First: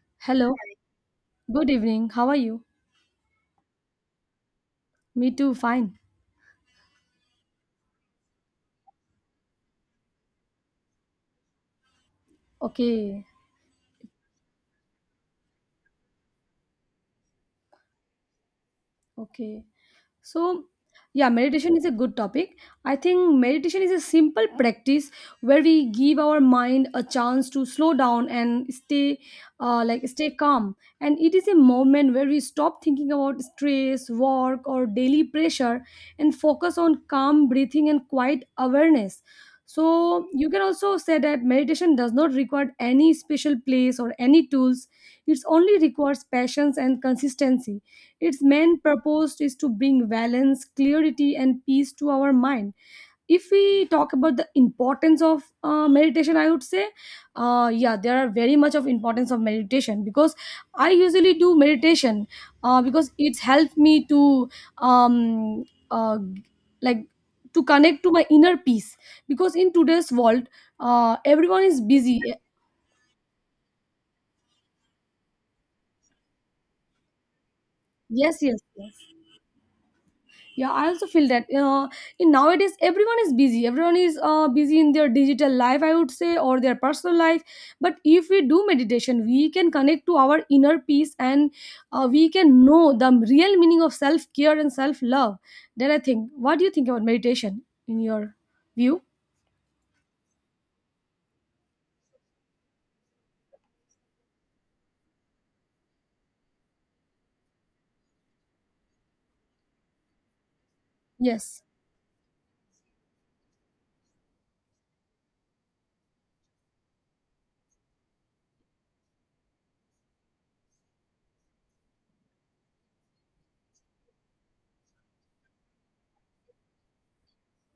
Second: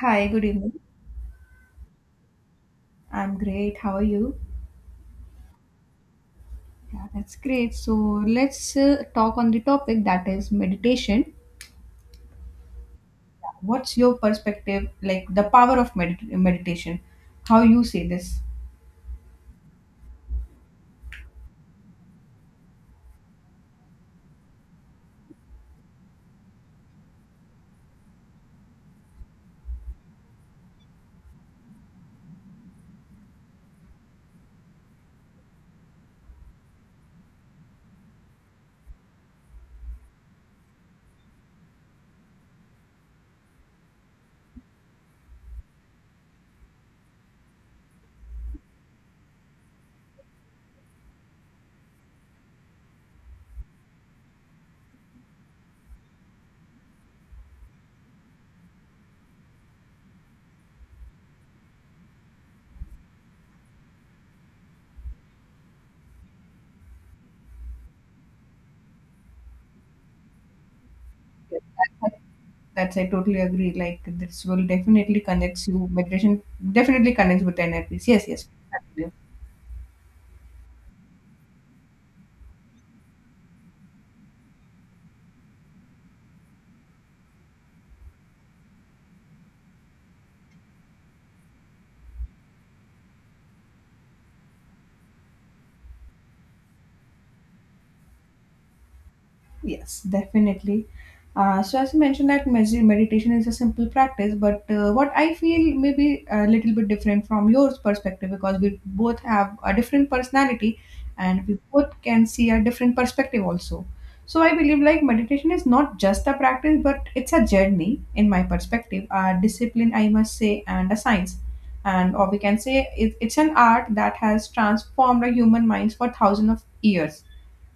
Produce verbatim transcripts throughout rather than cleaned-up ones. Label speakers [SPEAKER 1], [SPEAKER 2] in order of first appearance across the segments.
[SPEAKER 1] Hi, good
[SPEAKER 2] Hello,
[SPEAKER 1] evening.
[SPEAKER 2] good evening. How are you?
[SPEAKER 1] I'm great. How are you?
[SPEAKER 2] Me too, fine.
[SPEAKER 1] Yeah, that's great. So let's uh, talk on the topic that is meditation.
[SPEAKER 2] Okay,
[SPEAKER 1] What's your perspective, like the power of medit- meditation? How you see this?
[SPEAKER 2] okay. So, yeah, meditation is a good topic. I think meditation is a simple practice where we give our mind a chance to slow down and stay, uh, like stay calm. And it is a moment where we stop thinking about stress, work, or daily pressure, and focus on calm breathing and quiet awareness. So you can also say that meditation does not require any special place or any tools. It only requires patience and consistency. Its main purpose is to bring balance, clarity, and peace to our mind. If we talk about the importance of uh, meditation, I would say, uh, yeah, there are very much of importance of meditation because I usually do meditation uh, because it's helped me to um, uh, like to connect to my inner peace, because in today's world, uh, everyone is busy.
[SPEAKER 1] That's I totally agree. Like this will definitely connects you. Meditation definitely connects with N L Ps. Yes,
[SPEAKER 2] Yes,
[SPEAKER 1] yes.
[SPEAKER 2] yes, yes. Yeah, I also feel that uh, in nowadays everyone is busy. Everyone is uh, busy in their digital life, I would say, or their personal life. But if we do meditation, we can connect to our inner peace, and uh, we can know the real meaning of self care and self love. Then I think, what do you think about meditation in your view?
[SPEAKER 1] Yes, definitely. Uh, so, as you mentioned, that mes- meditation is a simple practice, but uh, what I feel may be a little bit different from yours perspective because we both have a different personality and we
[SPEAKER 2] Yes,
[SPEAKER 1] both can see a different perspective also. So, I believe like meditation is not just a practice, but it's a journey, in my perspective, a discipline, I must say, and a science. And, or we can say it, it's an art that has transformed the human minds for thousands of years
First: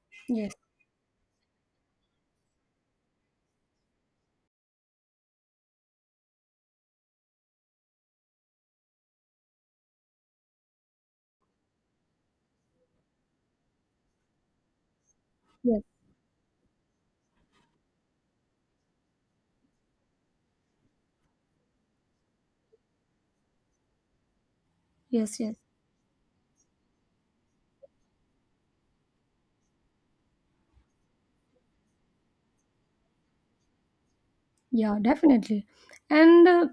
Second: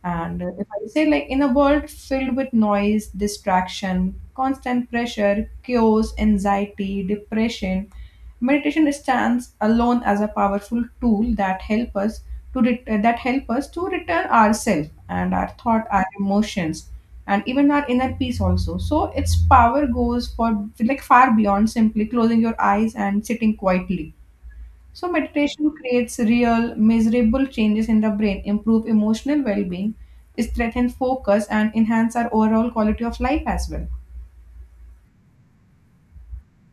[SPEAKER 1] and uh,
[SPEAKER 2] yes,
[SPEAKER 1] if I say, like, in a world filled with noise, distraction, constant pressure, chaos, anxiety, depression, meditation stands alone as a powerful tool that help us to ret- uh, that help us to return ourselves and our
[SPEAKER 2] yes,
[SPEAKER 1] thought, our emotions, and even our inner peace also. So its power goes for like far beyond simply closing your eyes and sitting quietly. So
[SPEAKER 2] yes, yes.
[SPEAKER 1] meditation creates real measurable changes in the brain, improve emotional well-being, strengthen focus and enhance our overall quality of life as well.
[SPEAKER 2] Yeah, definitely. And uh,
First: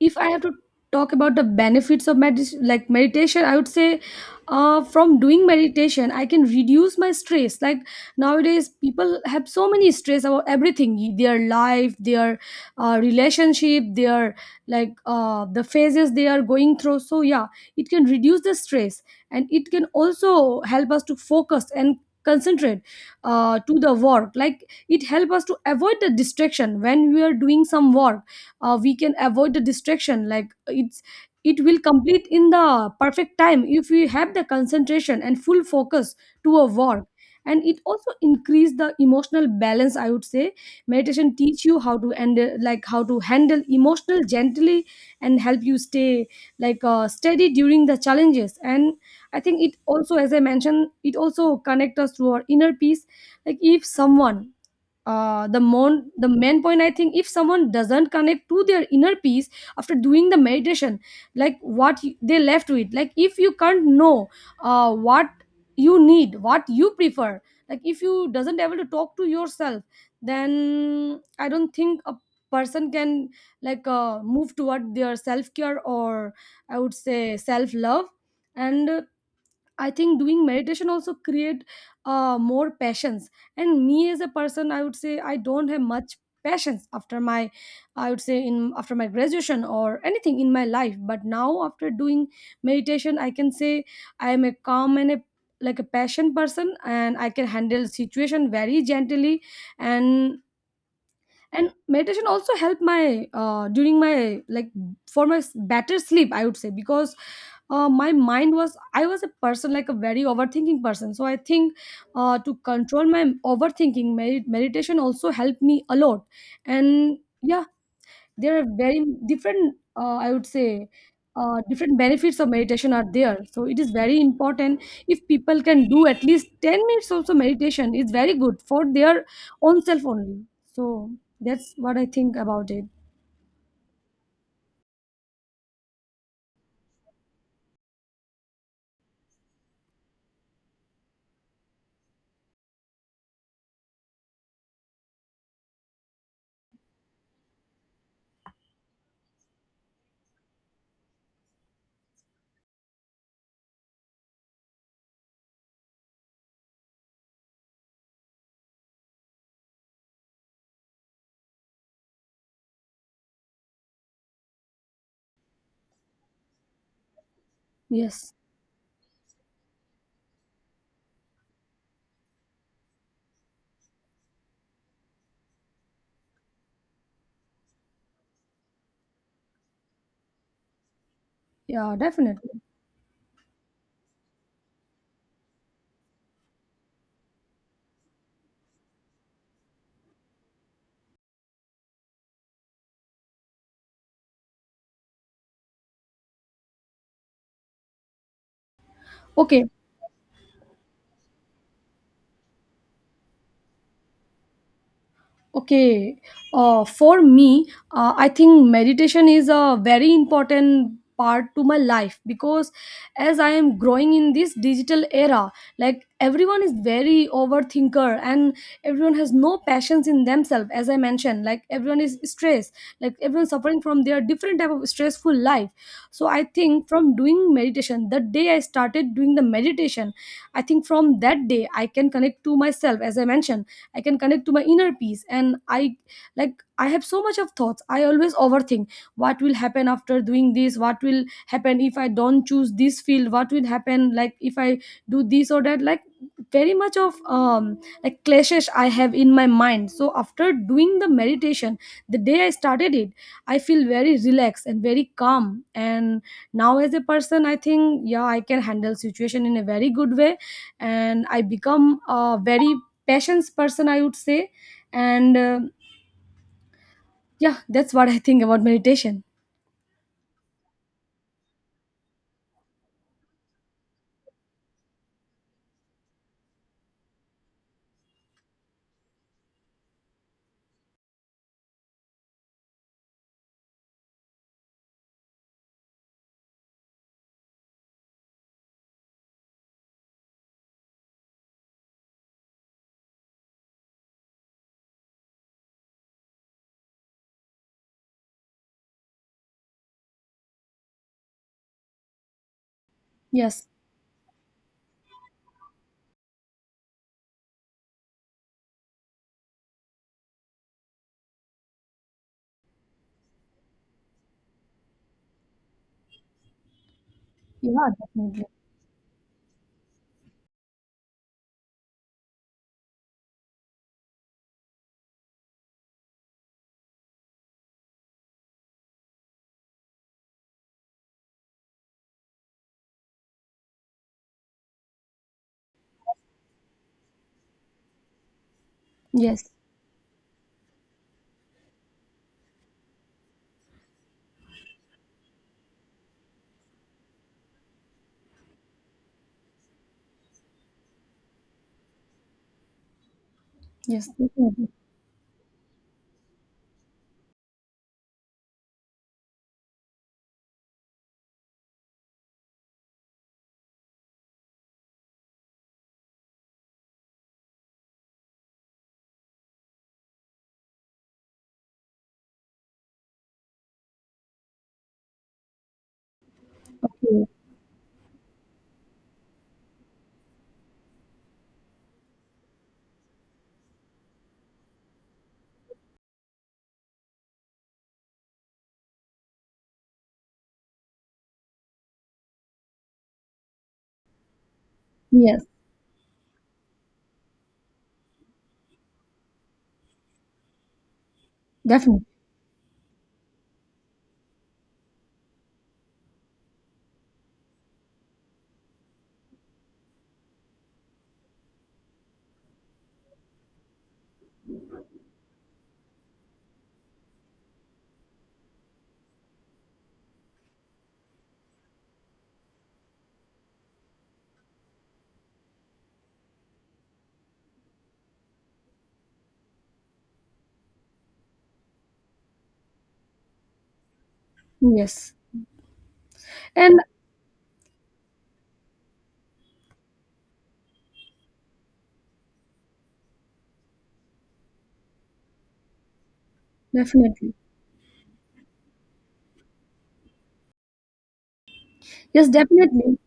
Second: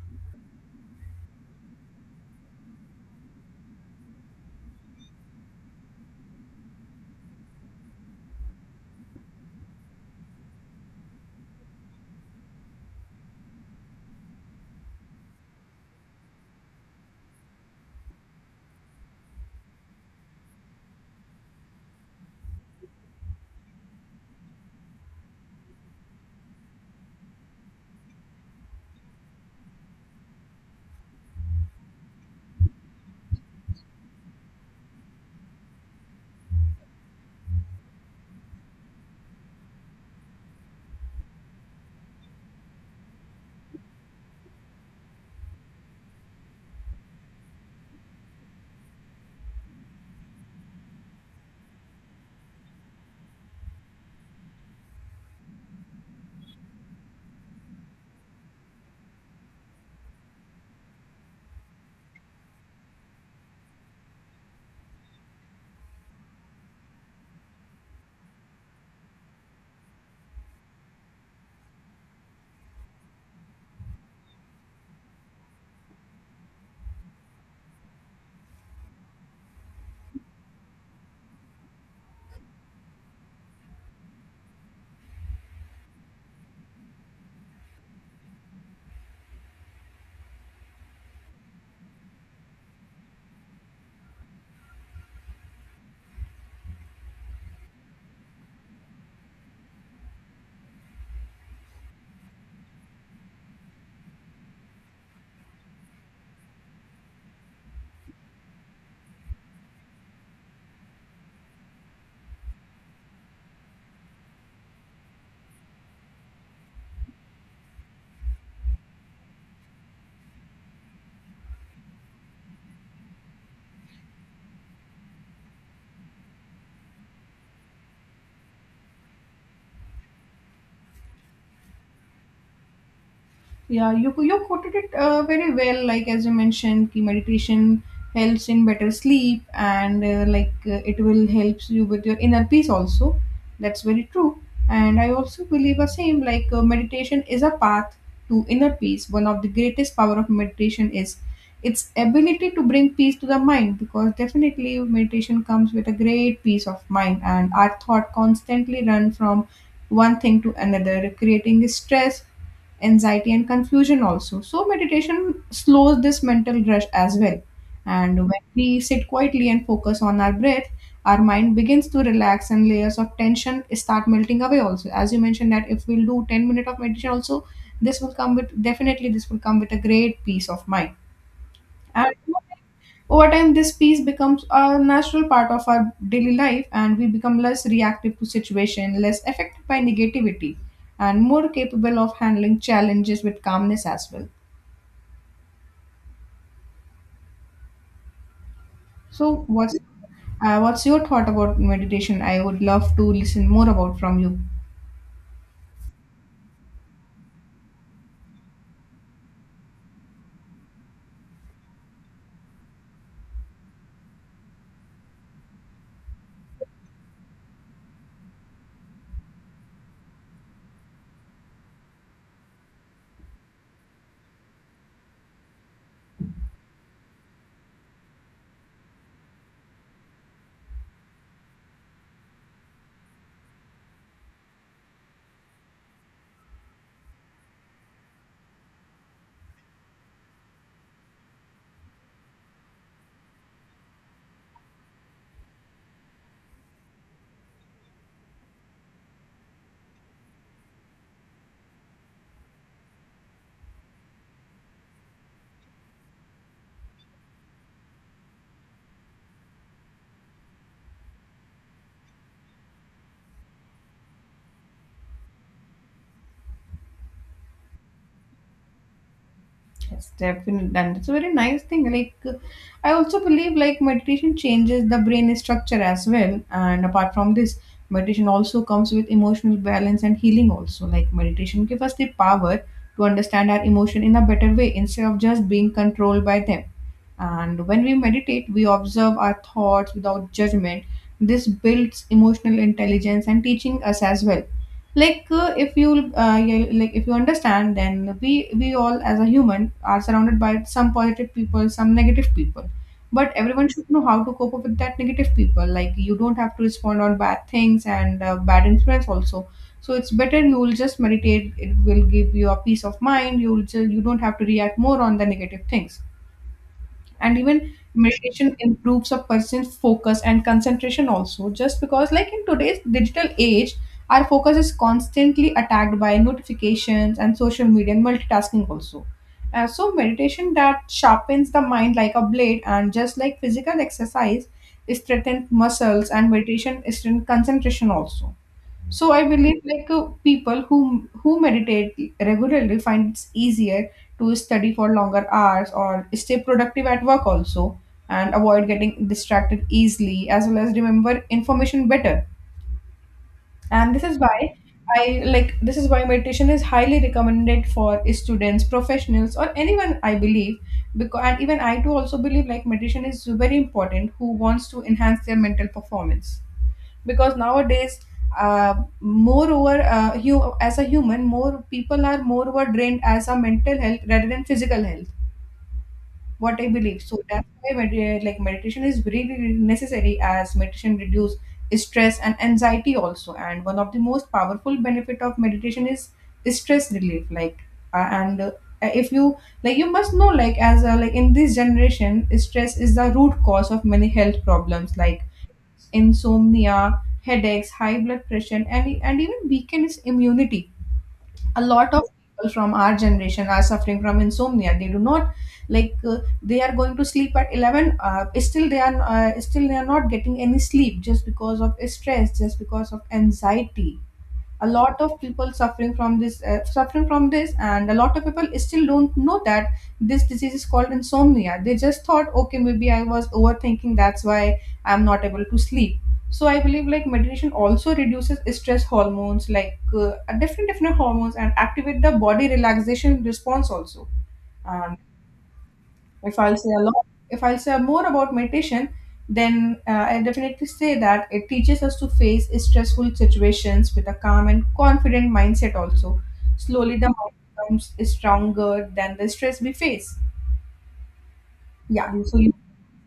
[SPEAKER 2] if I have to talk about the benefits of medit- like meditation, I would say uh, from doing meditation I can reduce my stress. Like nowadays people have so many stress about everything, their life, their uh, relationship, their like uh, the phases they are going through. So yeah, it can reduce the stress, and it can also help us to focus and concentrate uh, to the work. Like, it help us to avoid the distraction when we are doing some work. Uh, we can avoid the distraction, like it's it will complete in the perfect time if we have the concentration and full focus to a work. And it also increase the emotional balance, I would say. Meditation teach you how to end like how to handle emotional gently, and help you stay like uh, steady during the challenges. And I think it also, as I mentioned, it also connect us to our inner peace. Like if someone uh, the mon- the main point, I think, if someone doesn't connect to their inner peace after doing the meditation, like what you- they left with, like if you can't know uh, what you need, what you prefer, like if you doesn't able to talk to yourself, then I don't think a person can like uh, move toward their self care, or I would say self love. And uh, I think doing meditation also create uh, more passions. And me as a person, I would say I don't have much passions after my, I would say in after my graduation or anything in my life. But now after doing meditation, I can say I am a calm and a like a passion person, and I can handle situation very gently. And and meditation also helped my uh, during my like for my s- better sleep, I would say, because uh, my mind was, I was a person like a very overthinking person. So I think uh, to control my overthinking, med- meditation also helped me a lot. And yeah, there are very different uh, I would say uh, different benefits of meditation are there, so it is very important. If people can do at least ten minutes also meditation, it's very good for their own self only. So that's what I think about it.
[SPEAKER 1] Yeah, you you quoted it uh, very well. Like as you mentioned, ki meditation helps in better sleep, and uh, like uh, it will helps you with your inner peace also. That's very true. And I also believe the same. Like uh, meditation is a path to inner peace. One of the greatest power of meditation is its ability to bring peace to the mind, because definitely meditation comes with a great peace of mind, and our thought constantly run from one thing to another, creating stress anxiety and confusion also. So meditation slows this mental rush as well, and
[SPEAKER 2] Yes.
[SPEAKER 1] when we sit quietly and focus on our breath our mind begins to relax and layers of tension start melting away also. As you mentioned that if we'll do ten minutes of meditation also, this will come with definitely this will come with a great peace of mind.
[SPEAKER 2] Yeah,
[SPEAKER 1] And
[SPEAKER 2] definitely.
[SPEAKER 1] over time, this piece becomes a natural part of our daily life, and we become less reactive to situation, less affected by negativity, and more capable of handling challenges with calmness as well. So,
[SPEAKER 2] Okay.
[SPEAKER 1] what's uh, what's your thought about meditation? I would love to listen more about from you.
[SPEAKER 2] Okay, uh, for me, uh, I think meditation is a very important part to my life because as I am growing in this digital era, like everyone is very overthinker, and everyone has no passions in themselves. As I mentioned, like everyone is stressed, like everyone suffering from their different type of stressful life. So I think from doing meditation, the day I started doing the meditation, I think from that day I can connect to myself. As I mentioned, I can connect to my inner peace, and i like i have so much of thoughts, I always overthink what will happen after doing this, what will happen if I don't choose this field, what will happen, like if I do this or that, like very much of um like clashes I have in my mind. So after doing the meditation, the day I started it, I feel very relaxed and very calm, and now as a person I think yeah I can handle situation in a very good way, and I become a very passions person, I would say. And uh, yeah, that's what I think about meditation.
[SPEAKER 1] Yes, definitely. And it's a very nice thing. Like, uh, I also believe like meditation changes the brain structure as well. And apart from this, meditation also comes with emotional balance and healing also. Like meditation gives us the power to understand our emotion in a better way instead of just being controlled by them. And when we meditate, we observe our thoughts without judgment. This builds emotional intelligence and teaching us as well. Like uh, if you uh, you- like if you understand, then we we all as a human are surrounded by some positive people some negative people, but
[SPEAKER 2] Yes.
[SPEAKER 1] everyone should know how to cope up with that negative people. Like you don't have to respond on bad things and uh, bad influence also. So it's better you will just meditate. It will give you a peace of mind. You will ju- you don't have to react more on the negative things. And even
[SPEAKER 2] Yeah, definitely.
[SPEAKER 1] meditation improves a person's focus and concentration also, just because like in today's digital age our focus is constantly attacked by notifications and social media and multitasking also. Uh, so meditation that sharpens the mind like a blade, and just like physical exercise it strengthens muscles, and meditation strengthens concentration also. So I
[SPEAKER 2] Yes,
[SPEAKER 1] believe like uh, people who who meditate regularly find it's easier to study for longer hours or stay productive at work also, and avoid getting distracted easily as well as remember information better. And this
[SPEAKER 2] yes,
[SPEAKER 1] is why
[SPEAKER 2] definitely.
[SPEAKER 1] I like this is why meditation is highly recommended for students, professionals, or anyone I believe, because and even I too also believe like meditation is very important who wants to enhance their mental performance because nowadays uh, moreover uh, you as a human more people are moreover drained as a mental health rather than physical health what I believe. So
[SPEAKER 2] Okay.
[SPEAKER 1] that's why med- uh, like meditation is really really necessary, as meditation reduce stress and anxiety also. And one of the most powerful benefit of meditation is stress relief. Like uh, and uh, if you like you must know like as a, like in this generation stress is the root cause of many health problems like
[SPEAKER 2] Yes,
[SPEAKER 1] insomnia, headaches, high blood pressure, and, e- and even weakened immunity. A lot
[SPEAKER 2] definitely.
[SPEAKER 1] of people from our generation are suffering from insomnia. They do not like uh, they are going to sleep at eleven uh, still they are uh, still they are not getting any sleep just because of stress just because of anxiety. A lot of people suffering from this uh, suffering from this, and a lot of people still don't know that this disease is called insomnia. They just thought okay maybe I was overthinking that's why I'm not able to sleep. So I believe like meditation also reduces stress hormones like uh, different different hormones, and activate the body relaxation response also.
[SPEAKER 2] Yes.
[SPEAKER 1] If I'll say
[SPEAKER 2] And
[SPEAKER 1] a lot, if I'll say more about meditation, then uh, I definitely say that it teaches us to face stressful situations with a calm and confident mindset. Also, slowly the
[SPEAKER 2] definitely.
[SPEAKER 1] mind becomes stronger than the stress we face. Yeah,
[SPEAKER 2] Yes,
[SPEAKER 1] so you
[SPEAKER 2] definitely.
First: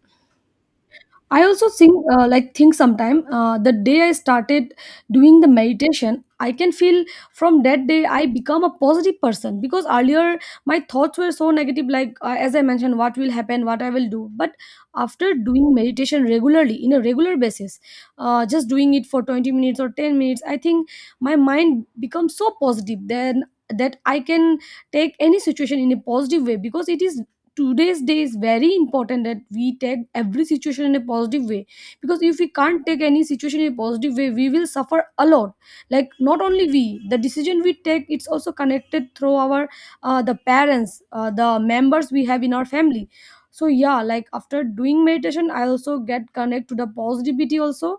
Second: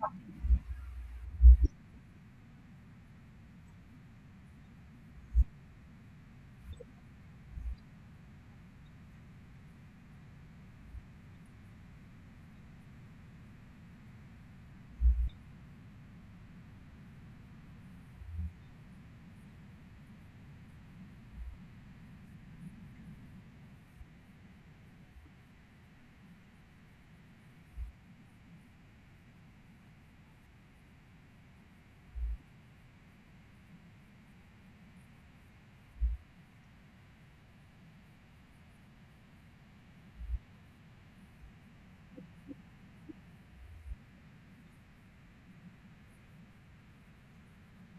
[SPEAKER 2] I also think uh, like think sometime uh, the day I started doing the meditation, I can feel from that day I become a positive person, because earlier my thoughts were so negative, like uh, as I mentioned, what will happen, what I will do. But after doing meditation regularly in a regular basis, uh, just doing it for twenty minutes or ten minutes, I think my mind becomes so positive. Then that I can take any situation in a positive way, because it is today's day is very important that we take every situation in a positive way, because if we can't take any situation in a positive way we will suffer a lot, like not only we, the decision we take, it's also connected through our uh, the parents, uh, the members we have in our family. So yeah, like after doing meditation I also get connect to the positivity also,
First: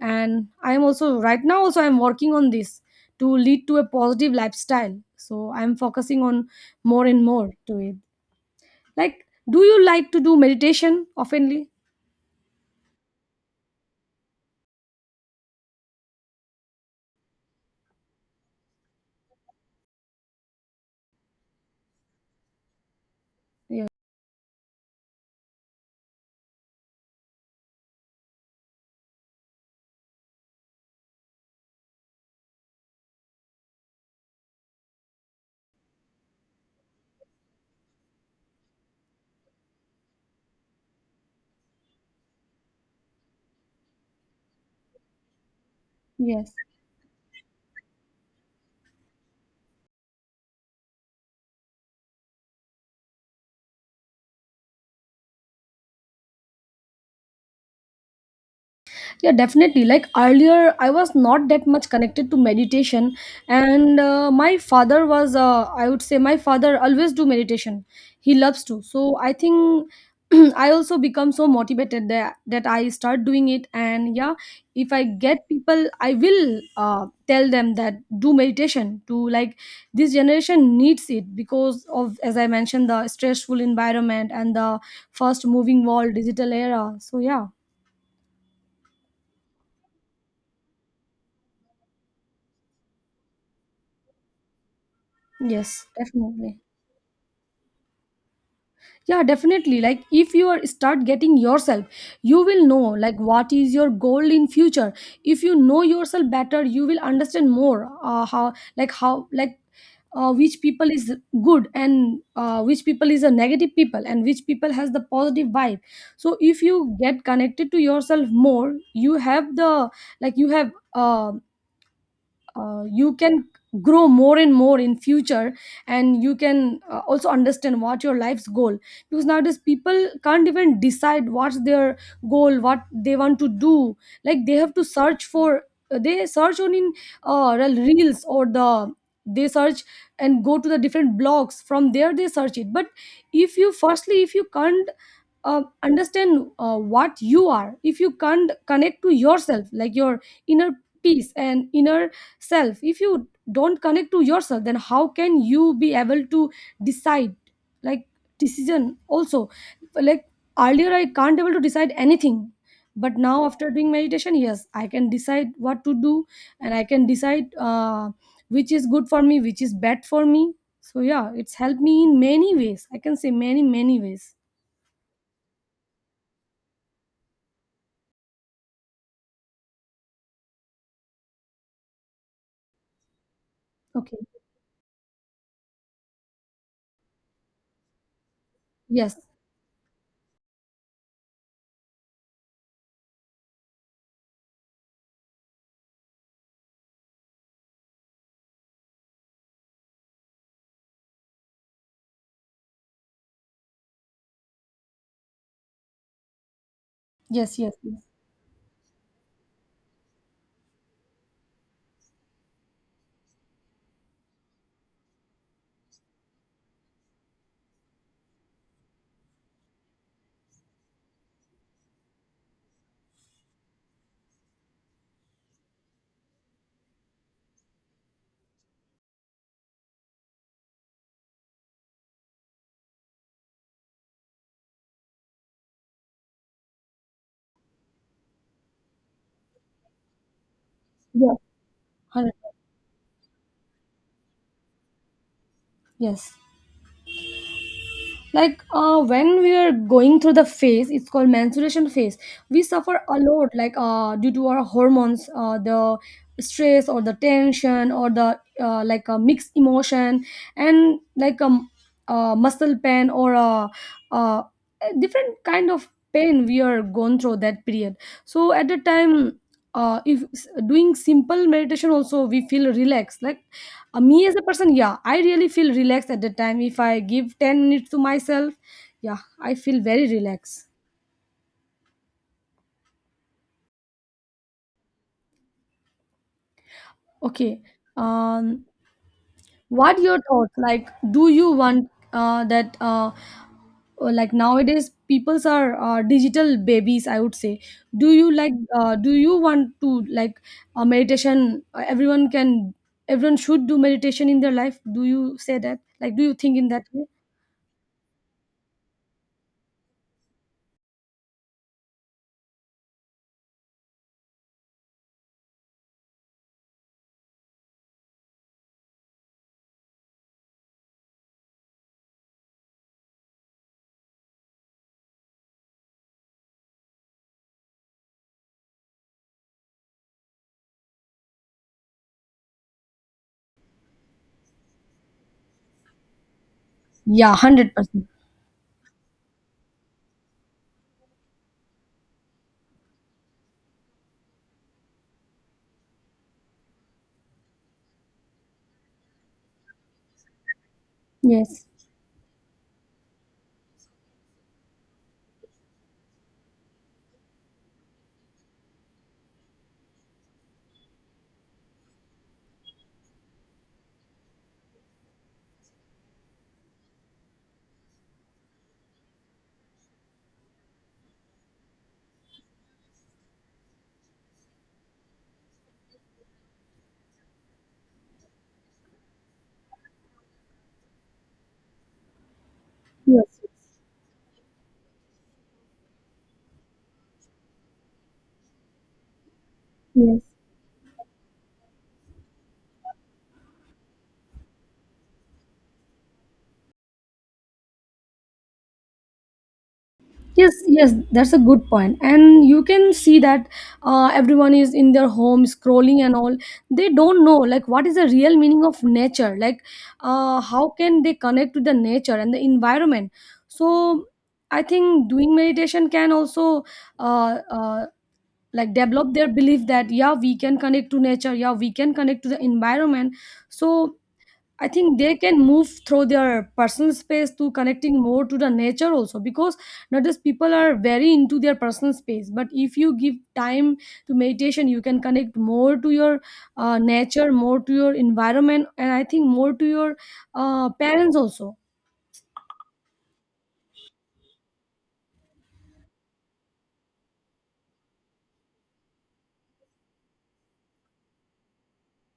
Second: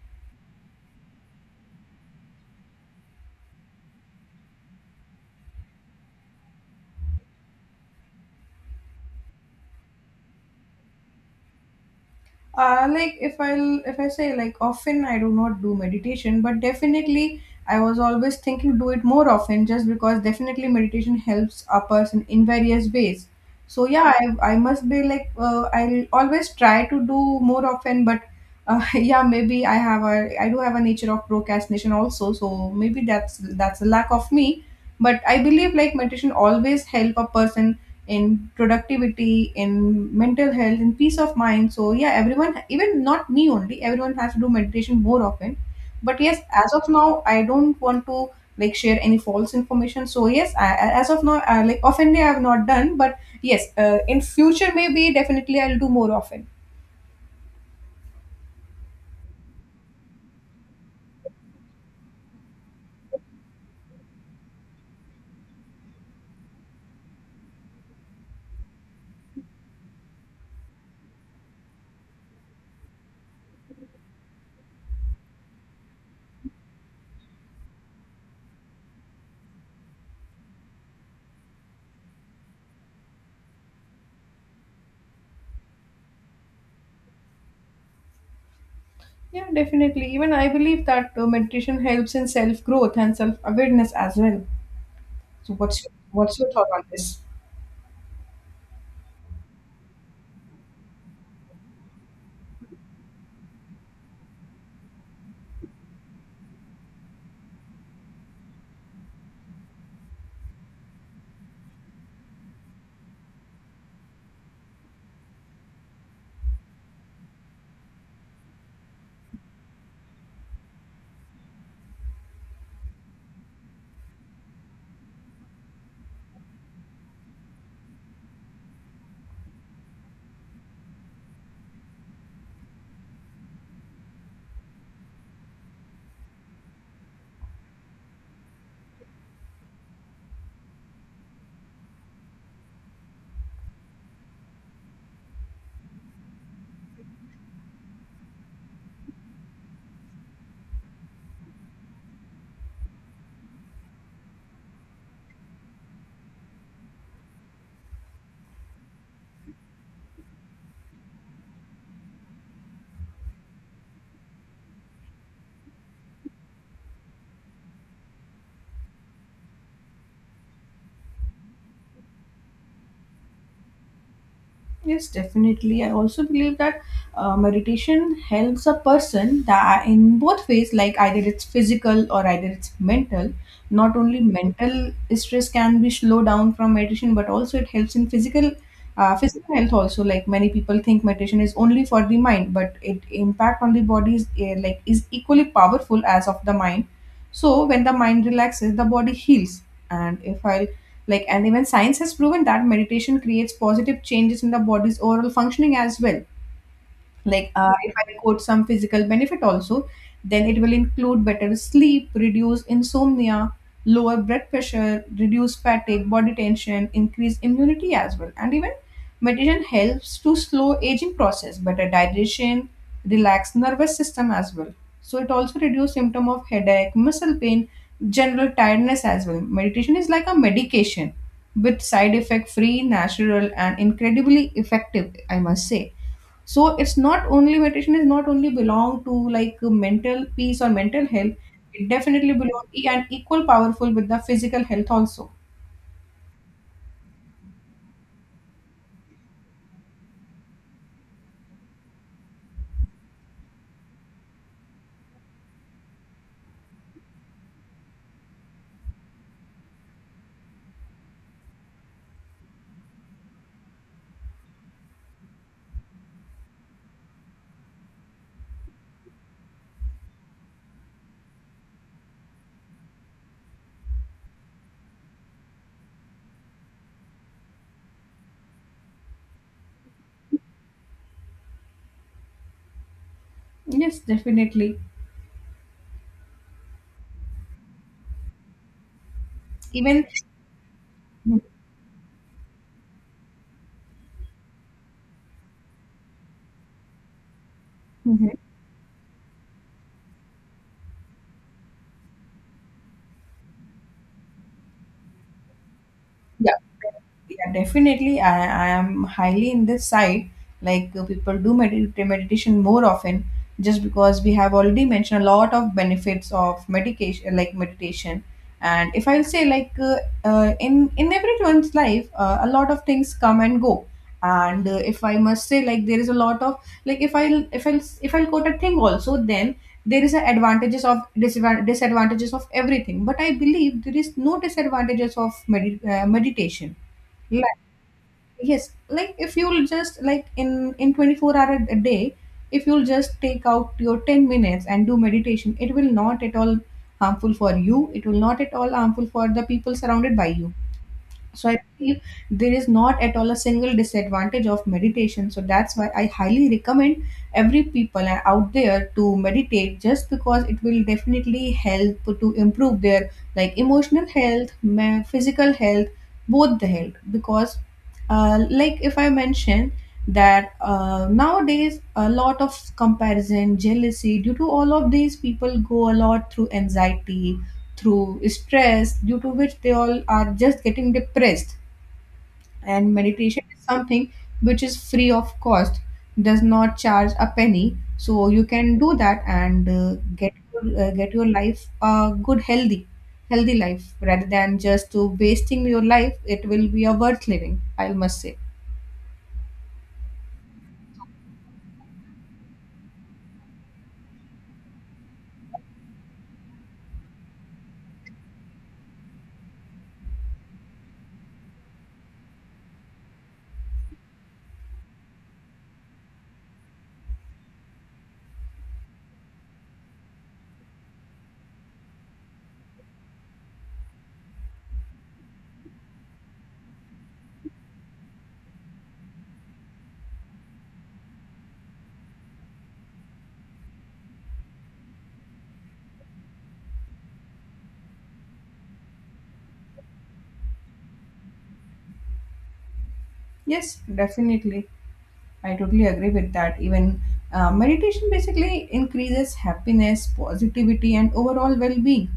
[SPEAKER 2] and I am also right now also I'm working on this to lead to a positive lifestyle, so I'm focusing on more and more to it. Like, do you like to do meditation oftenly?
[SPEAKER 1] uh, like if I'll, if I say like often I do not do meditation but definitely I was always thinking do it more often just because definitely meditation helps a person in various ways.
[SPEAKER 2] Yeah.
[SPEAKER 1] So yeah i, I must be like uh, I'll always try to do more often but uh, yeah maybe i have a I do have a nature of procrastination also, so maybe that's that's a lack of me. But I believe like meditation always help a person in productivity, in mental health, in peace of mind. So yeah, everyone, even not me only, everyone has to do meditation more often. But yes,
[SPEAKER 2] Yes.
[SPEAKER 1] as of now, I don't want to like share any false information. So yes, I, I- as of now, I, like oftenly I have not done, but yes, uh, in future maybe definitely I'll do more often.
[SPEAKER 2] Yeah, definitely. Like earlier, I was not that much connected to meditation, and uh, my father was. Uh, I would say my father always do meditation. He loves to. So I think I also become so motivated that that I start doing it. And yeah, if I get people, I will uh, tell them that do meditation. To like, this generation needs it because of, as I mentioned, the stressful environment and the fast moving world digital era. So yeah.
[SPEAKER 1] Yeah, definitely. Even I believe that uh, meditation helps in self growth and self awareness as well. So
[SPEAKER 2] Yes,
[SPEAKER 1] what's what's your
[SPEAKER 2] definitely.
[SPEAKER 1] thought on this?
[SPEAKER 2] Yeah, definitely. Like if you are start getting yourself, you will know like what is your goal in future. If you know yourself better, you will understand more uh, how like how like uh, which people is good and uh, which people is a negative people and which people has the positive vibe. So if you get connected to yourself more, you have the like you have um uh, you can grow more and more in future, and you can uh, also understand what your life's goal. Because nowadays people can't even decide what's their goal, what they want to do, like they have to search for uh, they search on in uh, reels, or the they search and go to the different blogs, from there they search it. But if you firstly, if you can't uh, understand uh, what you are, if you can't connect to yourself, like your inner peace and inner self, if you don't connect to yourself, then how can you be able to decide, like decision also like earlier I can't able to decide anything, but now after doing meditation, yes, I can decide what to do, and I can decide uh, which is good for me, which is bad for me. So yeah, it's helped me in many ways, I can say many many ways.
[SPEAKER 1] Yes, definitely. I also believe that uh, meditation helps a person that in both ways, like either it's physical or either it's mental. Not
[SPEAKER 2] Okay.
[SPEAKER 1] only mental stress can be slowed down from meditation, but also it helps in physical
[SPEAKER 2] Yes,
[SPEAKER 1] uh, physical health also. Like many people think meditation is only for the mind, but it impact on the body is eh, like is equally powerful as of the mind. So when the mind relaxes, the body heals. And if I like, And even science has proven that meditation creates positive changes in the body's overall functioning as well. Like
[SPEAKER 2] yes,
[SPEAKER 1] uh,
[SPEAKER 2] yes,
[SPEAKER 1] if
[SPEAKER 2] yes,
[SPEAKER 1] I quote some physical benefit also, then it will include better sleep, reduce insomnia, lower blood pressure, reduce fatigue, body tension, increase immunity as well. And even meditation helps to slow aging process, better digestion, relax nervous system as well. So it also reduce symptom of headache, muscle pain, general tiredness as well. Meditation is like a medication with side effect free, natural and incredibly effective I must say. So it's not only, meditation is not only belong to like mental peace or mental
[SPEAKER 2] yeah.
[SPEAKER 1] health. It definitely
[SPEAKER 2] one hundred percent.
[SPEAKER 1] belong e- and equal powerful with the physical health also.
[SPEAKER 2] Yes, like uh, when we are going through the phase, it's called menstruation phase, we suffer a lot, like uh, due to our hormones, uh, the stress or the tension or the uh, like a mixed emotion and like a, um, uh, muscle pain or a, uh different kind of pain we are going through that period. So at the time uh, if s- doing simple meditation also, we feel relaxed. Like uh, me as a person, yeah, I really feel relaxed at the time. If I give ten minutes to myself, yeah, I feel very relaxed.
[SPEAKER 1] Yes, definitely.
[SPEAKER 2] Okay. Um, what
[SPEAKER 1] Even
[SPEAKER 2] your thoughts? Like, do you want uh, that, uh, or like nowadays, peoples are uh, digital babies, I would say. Do
[SPEAKER 1] Mhm.
[SPEAKER 2] you like, uh, do you want to like uh, meditation? Uh, Everyone can, everyone should do meditation in their life. Do you say that? Like, do you
[SPEAKER 1] Yeah,
[SPEAKER 2] think in that way?
[SPEAKER 1] yeah, definitely. I, I am highly in this side. Like uh, people do med- meditation more often, just because we have already mentioned a lot of benefits of medication, like meditation. And if I'll say like uh, uh, in in everyone's life, uh, a lot of things come and go. And uh, if I must say, like there is a lot of, like if I'll if I'll if I'll quote a thing also, then there is a advantages of disadvan- disadvantages of everything, but I believe there is no disadvantages of medi- uh, meditation.
[SPEAKER 2] Yeah,
[SPEAKER 1] Like,
[SPEAKER 2] one hundred percent.
[SPEAKER 1] yes, like if you'll just like in in twenty-four hour a a day, if you'll just take out your ten minutes and do meditation, it will not at all harmful for you, it will not at all harmful for the people surrounded by you. So I
[SPEAKER 2] Yes.
[SPEAKER 1] believe there is not at all a single disadvantage of meditation. So that's why I highly recommend every people out there to meditate just because it will definitely help to improve their like emotional health, ma- physical health, both the health. Because, uh, like if I mention that uh, nowadays a lot of comparison, jealousy, due to all of these, people go a lot through anxiety, through stress, due to which they all are just getting depressed, and
[SPEAKER 2] Yes.
[SPEAKER 1] meditation is something which is free of cost, does not charge a penny, so you can do that and uh,
[SPEAKER 2] Yes.
[SPEAKER 1] get your- uh, get your life a good healthy healthy life rather than just to wasting your life. It will be a worth living, I must say.
[SPEAKER 2] Yes, yes, that's a good point. And you can see that uh, everyone is in their home scrolling and all. They don't know like what is the real meaning of nature. Like uh, how can they connect to the nature and the environment? So I think doing meditation can also uh, uh, like develop their belief that yeah, we can connect to nature, yeah, we can connect to the environment. So I think they can move through their personal space to connecting more to the nature also, because not just people are very into their personal space, but if you give time to meditation you can connect more to your uh, nature, more to your environment, and I think more to your uh, parents also.
[SPEAKER 1] Yes, definitely, I totally agree with that. Even uh, meditation basically increases happiness, positivity, and overall well-being.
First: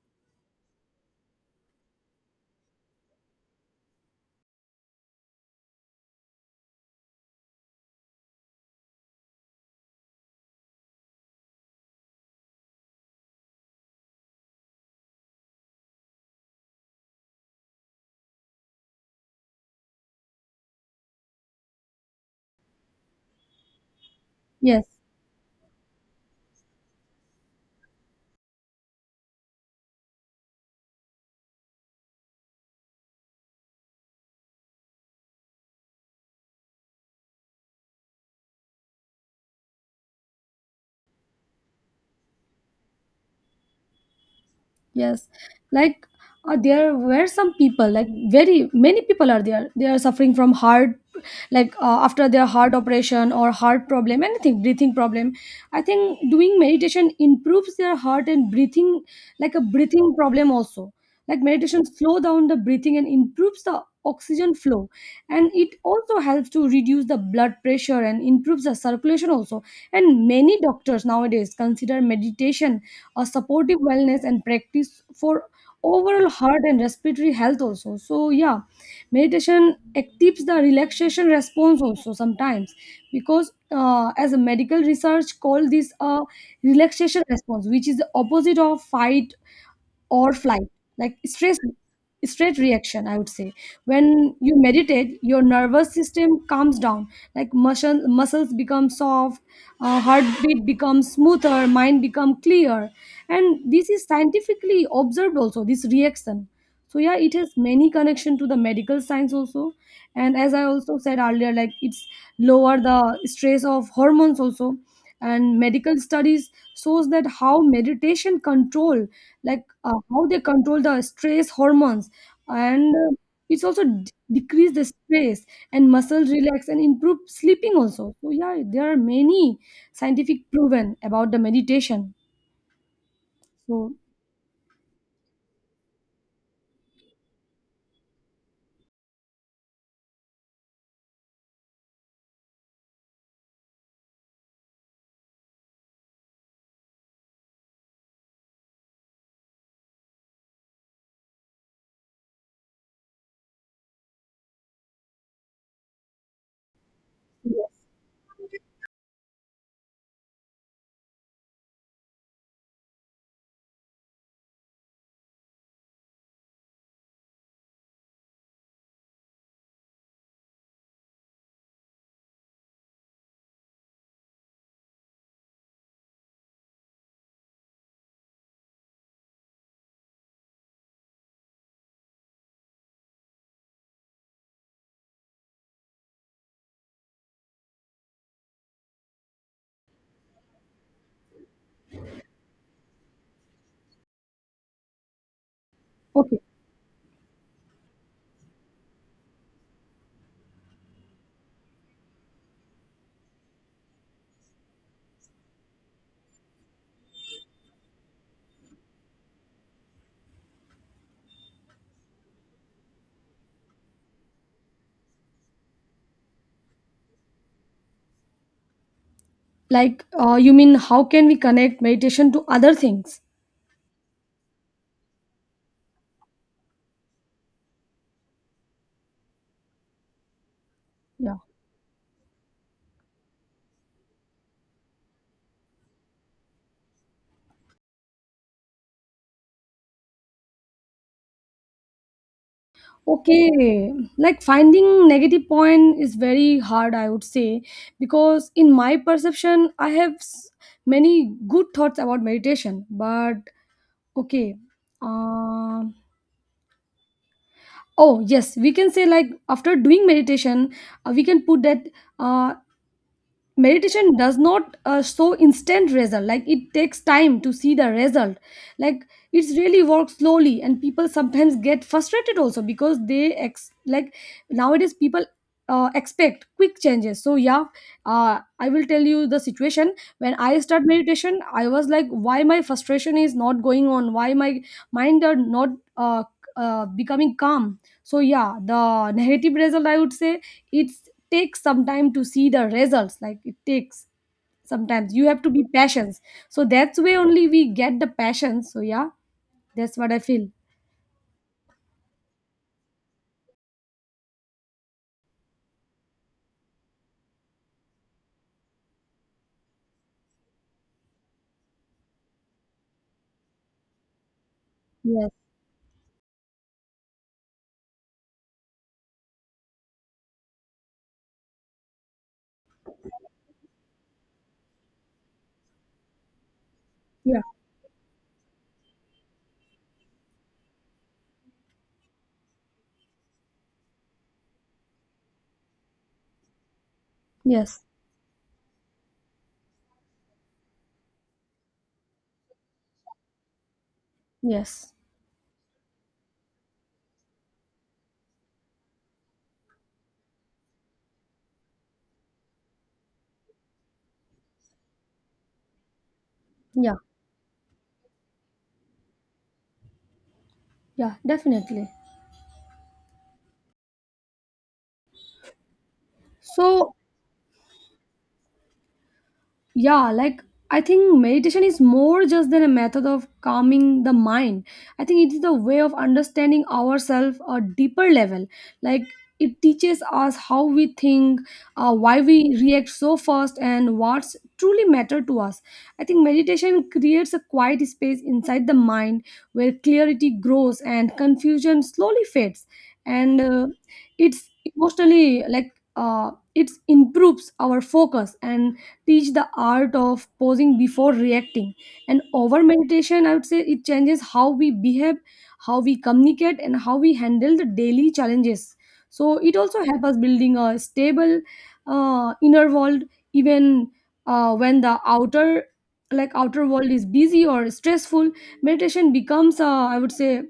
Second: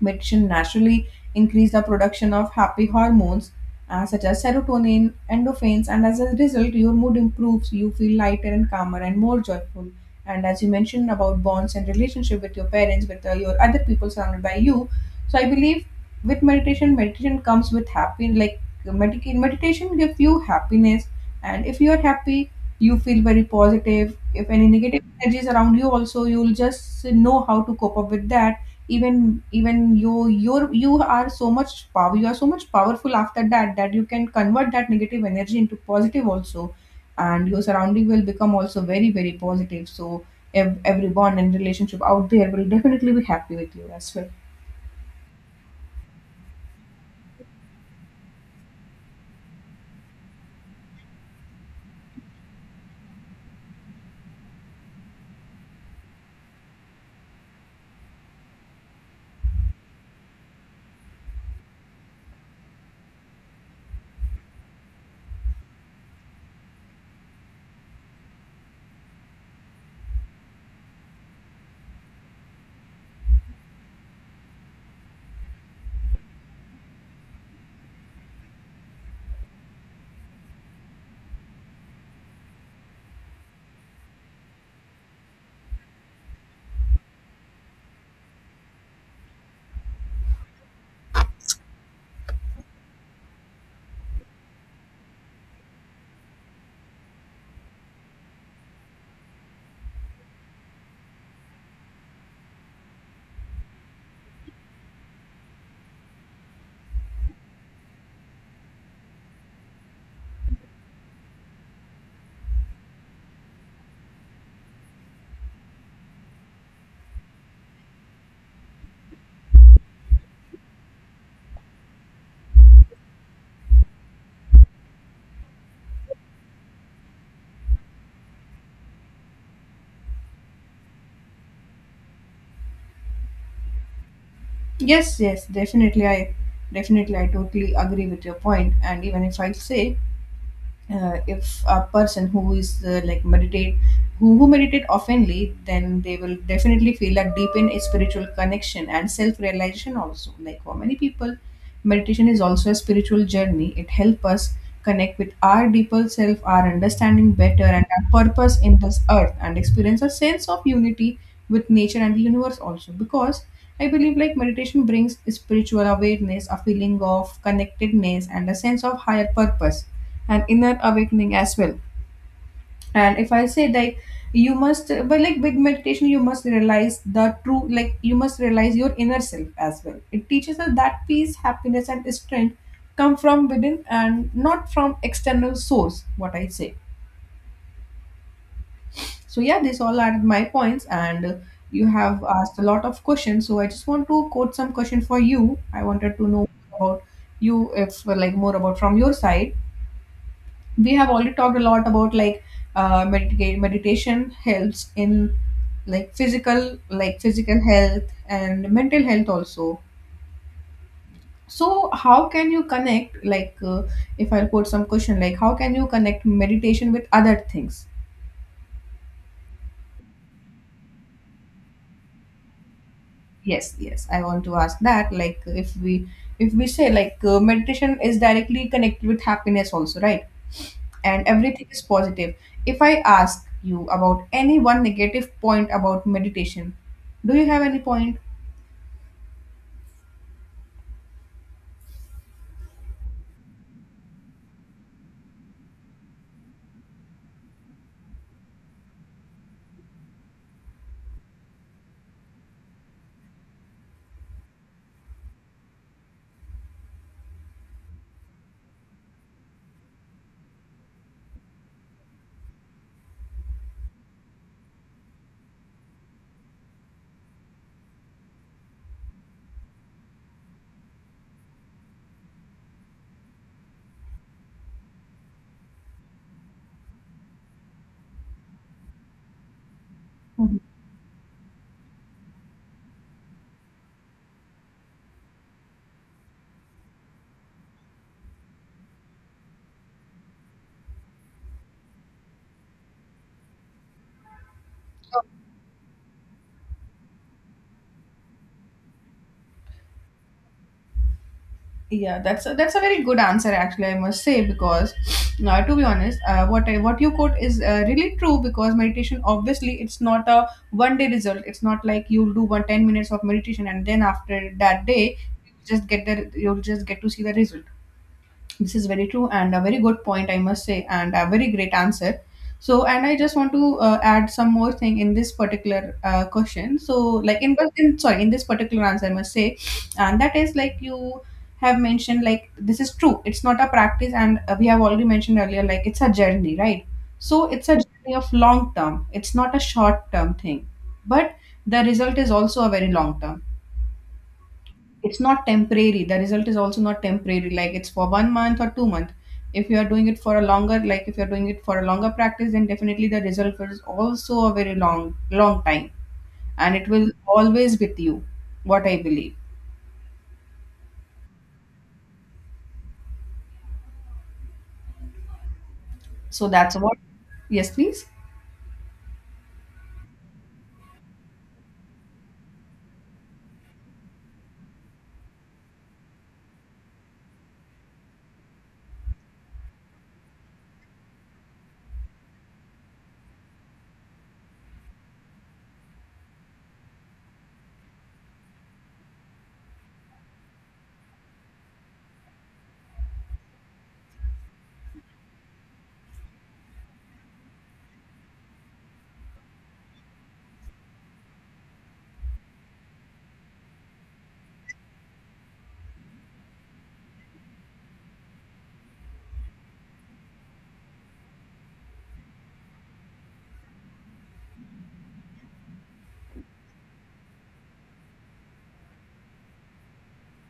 [SPEAKER 1] Medicine naturally increase the production of happy hormones, uh, such as serotonin, endorphins, and as a result, your mood improves. You feel lighter and calmer and more joyful. And as you mentioned about bonds and relationship with your parents, with uh, your other people surrounded by you, so I believe with meditation, meditation comes with happy like medica- meditation gives you happiness, and if you are happy, you feel very positive. If any
[SPEAKER 2] Yes,
[SPEAKER 1] negative energies around you, also you'll just know how to cope up with that. Even even you you're you are so much power, you are so much powerful after that, that you can convert that negative energy into positive also, and your surrounding will become also very, very positive. So ev- everyone and relationship out there will definitely be happy with you as well.
[SPEAKER 2] yes, like uh, there were some people, like very many people are there. They are suffering from heart, like uh, after their heart operation or heart problem, anything, breathing problem. I think doing meditation improves their heart and breathing, like a breathing problem also. Like meditation slow down the breathing and improves the oxygen flow, and it also helps to reduce the blood pressure and improves the circulation also. And many doctors nowadays consider meditation a supportive wellness and practice for overall heart and respiratory health also. So yeah, meditation activates the relaxation response also sometimes, because uh, as a medical research call this a relaxation response, which is the opposite of fight or flight, like stress straight reaction, I would say. When you meditate your nervous system calms down, like muscle, muscles become soft, uh, heartbeat becomes smoother, mind become clear, and this is scientifically observed also, this reaction. So yeah, it has many connection to the medical science also. And as I also said earlier, like it's lower the stress of hormones also. And medical studies shows that how meditation control, like uh, how they control the stress hormones, and uh, it's also d- decrease the stress and muscle relax and improve sleeping also. So yeah, there are many scientific proven about the meditation. So
[SPEAKER 1] Yes, yes, definitely i definitely i totally agree with your point. And even if I say, uh, if a person who is uh, like meditate, who, who meditate oftenly, then they will definitely feel a deep in spiritual connection and self-realization also. Like for many people, meditation is also a spiritual journey. It helps us connect with our deeper self, our understanding better, and our purpose in this earth, and experience a sense of unity with nature and the universe also. Because I believe like meditation brings spiritual awareness, a feeling of connectedness, and a sense of higher purpose and inner awakening as well. And if I say like you must, but like with meditation, you must realize the true, like you must realize your inner self as well. It teaches us that peace, happiness, and strength come from within and not from external source, what I say. So yeah, these all are my points. And uh, you have asked a lot of questions, so I just want to quote some question for you. I wanted to
[SPEAKER 2] okay,
[SPEAKER 1] know about you, if uh, like more about from your side. We have already talked a lot about like uh, medita- meditation helps in like physical like physical health and mental health also. So how can you connect like uh, if I'll put some question, like how can you connect meditation with other things?
[SPEAKER 2] like uh, you mean how can we connect meditation to other things?
[SPEAKER 1] Yes, yes, I want to ask that. Like if we if we say like uh, meditation is directly connected with happiness also, right, and
[SPEAKER 2] Yeah.
[SPEAKER 1] everything is positive. If I ask you about any one negative point about meditation, do you have any point?
[SPEAKER 2] Okay, like finding negative point is very hard, I would say, because in my perception, I have s- many good thoughts about meditation. But okay, um, oh yes, we can say like after doing meditation, uh, we can put that. Uh, meditation does not uh, show instant result, like it takes time to see the result. Like it's really works slowly and people sometimes get frustrated also because they ex- like nowadays people uh, expect quick changes. So yeah, uh, I will tell you the situation when I
[SPEAKER 1] Mhm.
[SPEAKER 2] start meditation I was like why my frustration is not going on, why my mind are not uh, uh, becoming calm. So yeah, the negative result I would say. It's takes some time to see the results, like it takes, sometimes you have to be patient, so that's way only we get the passion. So yeah, that's what I feel.
[SPEAKER 1] Yeah, that's a, that's a very good answer actually, I must say, because uh, to be honest, uh, what I, what you quote is uh, really true, because meditation obviously it's not a one day result. It's not like you'll do one ten minutes of meditation, and then after that day
[SPEAKER 2] Yes,
[SPEAKER 1] you just get the you'll just get to see the result. This is very true and a very good point, I must say, and a very great answer. So, and I just want to uh, add some more thing in this particular uh, question. So,
[SPEAKER 2] yeah,
[SPEAKER 1] like in, but in sorry, in this particular answer, I must say, and that is like you have mentioned, like this is true. It's not a practice, and uh, we have already mentioned earlier, like it's a journey, right? So, it's a
[SPEAKER 2] yes,
[SPEAKER 1] journey of long term. It's not a short term thing, but the result is also a very long term.
[SPEAKER 2] yes,
[SPEAKER 1] It's not temporary, the result is also not temporary. Like it's for one month or two month. If you are doing it for a longer like if you are doing it for a longer practice, then definitely the result is also a very long long time, and it
[SPEAKER 2] yeah,
[SPEAKER 1] will always with you, what I believe.
[SPEAKER 2] yeah, definitely.
[SPEAKER 1] So that's
[SPEAKER 2] So
[SPEAKER 1] what. Yes, please.
[SPEAKER 2] yeah, like I think meditation is more just than a method of calming the mind. I think it is the way of understanding ourselves a deeper level. Like it teaches us how we think, uh, why we react so fast and what's truly matter to us. I think meditation creates a quiet space inside the mind where clarity grows and confusion slowly fades. And uh, it's emotionally, like uh, it improves our focus and teach the art of posing before reacting. And over meditation, I would say, it changes how we behave, how we communicate, and how we handle the daily challenges. So it also helps us building a stable uh, inner world, even uh, when the outer, like outer world is busy or stressful. Meditation becomes uh, I would say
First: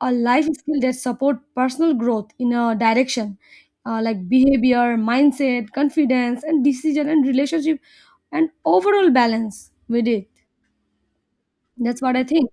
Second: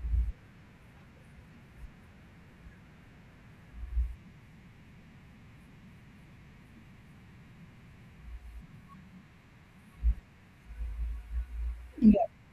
[SPEAKER 2] a life skill that support personal growth in a direction, uh, like behavior, mindset, confidence and decision and relationship and overall balance with it. That's what I think.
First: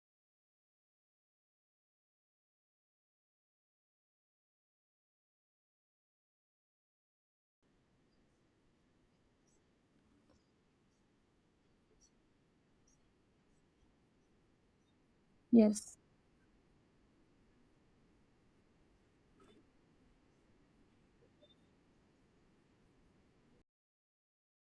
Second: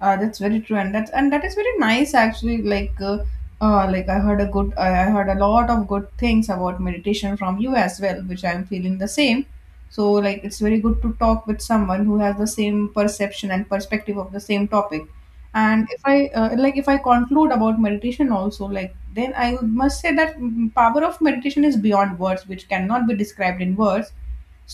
[SPEAKER 1] Uh, that's very true, and that's and that is very nice actually. Like, uh, uh, like I heard a good, I I heard a lot of good things about meditation from you as well, which I'm feeling the same. So, like, it's very good to talk with someone who has the same perception and perspective of the same topic. And
[SPEAKER 2] Yes,
[SPEAKER 1] if I uh, like, if I conclude about meditation also, like, then I would- must say that mm, power of meditation is beyond words, which cannot be described in words.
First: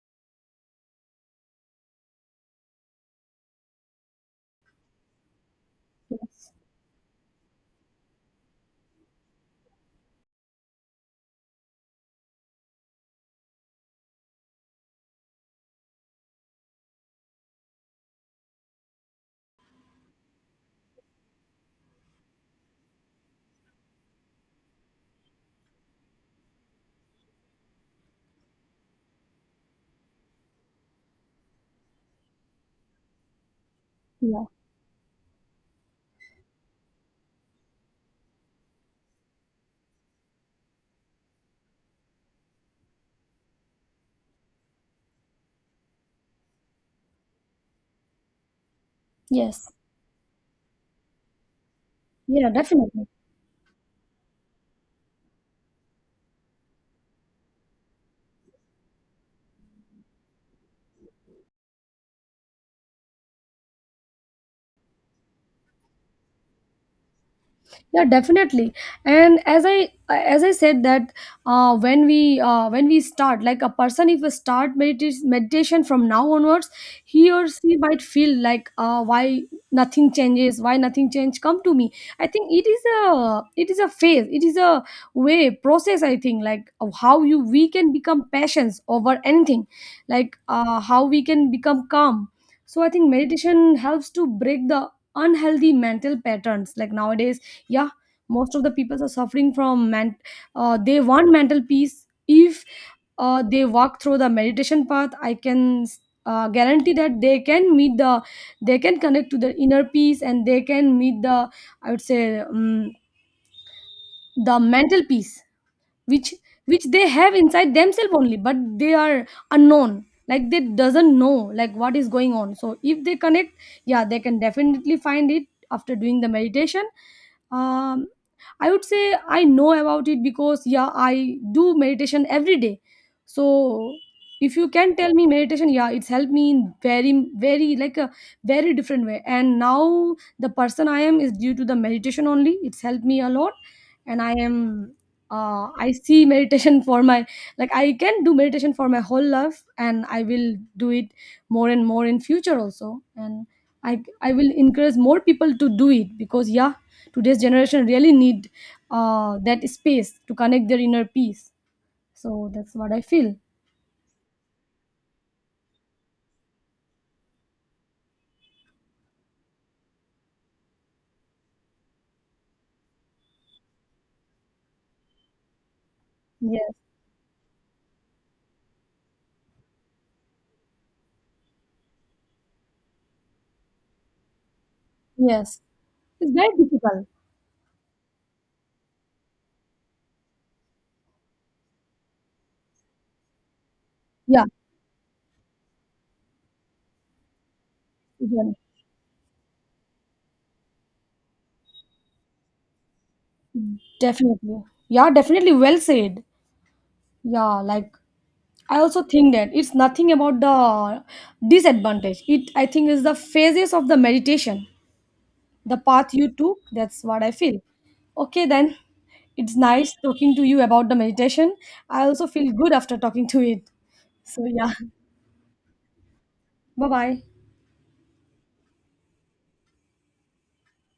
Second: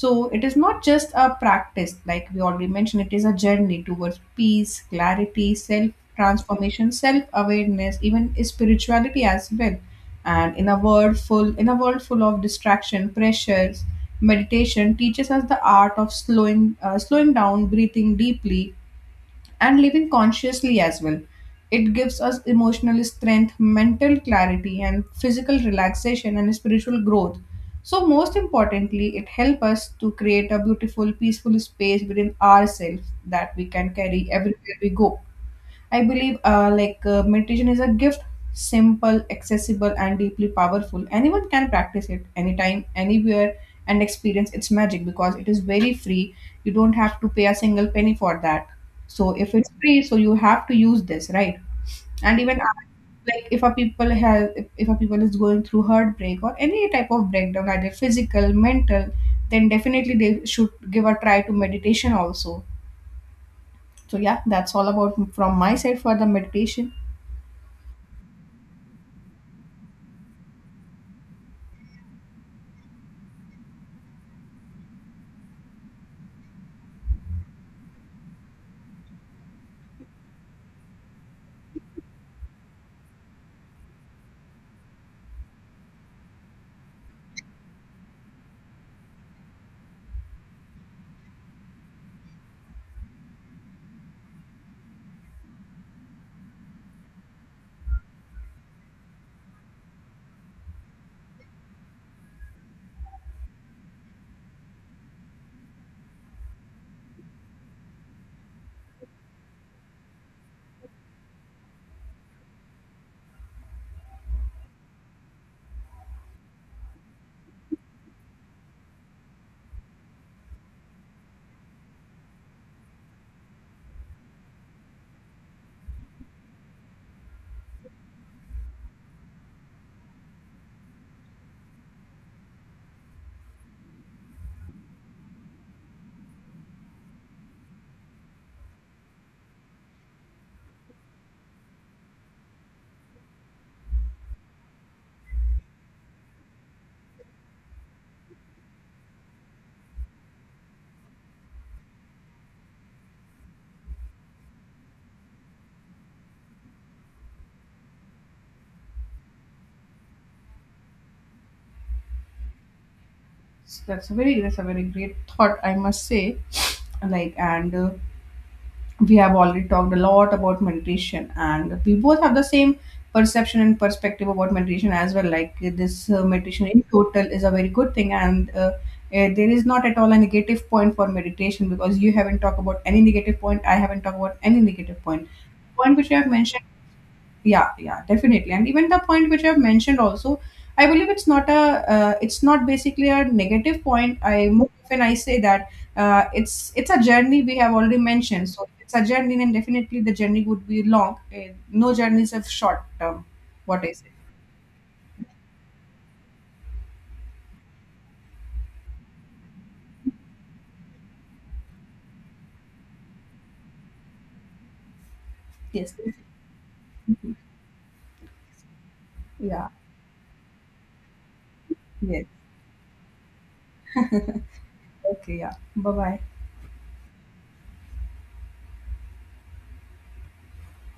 [SPEAKER 1] So it is not just a practice, like we already mentioned, it is a journey towards peace, clarity, self transformation, self awareness, even spirituality as well. And in a world full in a world full of distraction, pressures, meditation teaches us the art of slowing uh, slowing down, breathing deeply, and living consciously as well. It gives us emotional strength, mental clarity, and physical relaxation and spiritual growth. So, most importantly, it helps us to create a beautiful, peaceful space within ourselves that we can carry
[SPEAKER 2] yeah,
[SPEAKER 1] everywhere we go. I believe uh, like uh, meditation is a gift, simple, accessible, and deeply powerful. Anyone can practice it anytime, anywhere, and experience its magic, because it is very free. You don't have to pay a single penny for that. So if
[SPEAKER 2] yes,
[SPEAKER 1] it's free, so you have to use this, right? And
[SPEAKER 2] yeah,
[SPEAKER 1] even uh,
[SPEAKER 2] definitely.
[SPEAKER 1] like if a people has if if a people is going through heartbreak or any type of breakdown, either physical, mental, then definitely they should give a try to meditation also. So yeah, that's all about from my side for the meditation.
[SPEAKER 2] Yeah, definitely. And as i as i said that uh, when we uh, when we start, like a person, if we start medita- meditation from now onwards, he or she might feel like uh, why nothing changes, why nothing change come to me. I think it is a, it is a phase, it is a way process, I think, like of how you we can become passions over anything, like uh, how we can become calm. So I think meditation helps to break the unhealthy mental patterns, like nowadays, yeah, most of the people are suffering from man, uh, they want mental peace. If uh, they walk through the meditation path, I can uh, guarantee that they can meet the, they can connect to the inner peace and they can meet the, I would say, um, the mental peace which which they have inside themselves only, but they are unknown, like they doesn't know like what is going on. So if they connect, yeah, they can definitely find it after doing the meditation. um I would say I know about it because yeah, I do meditation every day. So if you can tell me meditation, yeah, it's helped me in very very like a very different way. And now the person I am is due to the meditation only. It's helped me a lot. And I am uh, I see meditation for my, like I can do meditation for my whole life, and I will do it more and more in future also. And I I will encourage more people to do it, because yeah, today's generation really need uh, that space to connect their inner peace. So that's what I feel.
[SPEAKER 1] So that's a very that's a very great thought, I must say. Like, and uh, we have already talked a lot about meditation, and we both have the same perception and perspective about meditation as well. Like uh, this uh, meditation
[SPEAKER 2] Yes,
[SPEAKER 1] in total is a very good thing, and uh, uh, there is not at all a negative point for meditation, because you haven't talked about any negative point. I haven't talked about any negative point.
[SPEAKER 2] yes,
[SPEAKER 1] Point which you have
[SPEAKER 2] it's very
[SPEAKER 1] mentioned.
[SPEAKER 2] difficult.
[SPEAKER 1] Yeah, yeah, definitely. And even the point which I've mentioned also, I believe it's not a uh, it's not basically a negative point.
[SPEAKER 2] Yeah,
[SPEAKER 1] I more often I say that, uh, it's it's a journey, we have already mentioned.
[SPEAKER 2] even-
[SPEAKER 1] So it's a journey, and definitely the journey would be long. Uh, no journey is a short term, what is it.
[SPEAKER 2] definitely. Yeah, definitely. Well said. Yeah, like I also think that it's nothing about the disadvantage. It I think is the phases of the meditation, the
[SPEAKER 1] Yes.
[SPEAKER 2] path you took. That's what I feel. Okay, then it's
[SPEAKER 1] Yeah,
[SPEAKER 2] nice talking to you about the meditation. I
[SPEAKER 1] yes,
[SPEAKER 2] also feel good after talking to it. So yeah,
[SPEAKER 1] okay, yeah, bye bye.
[SPEAKER 2] bye bye.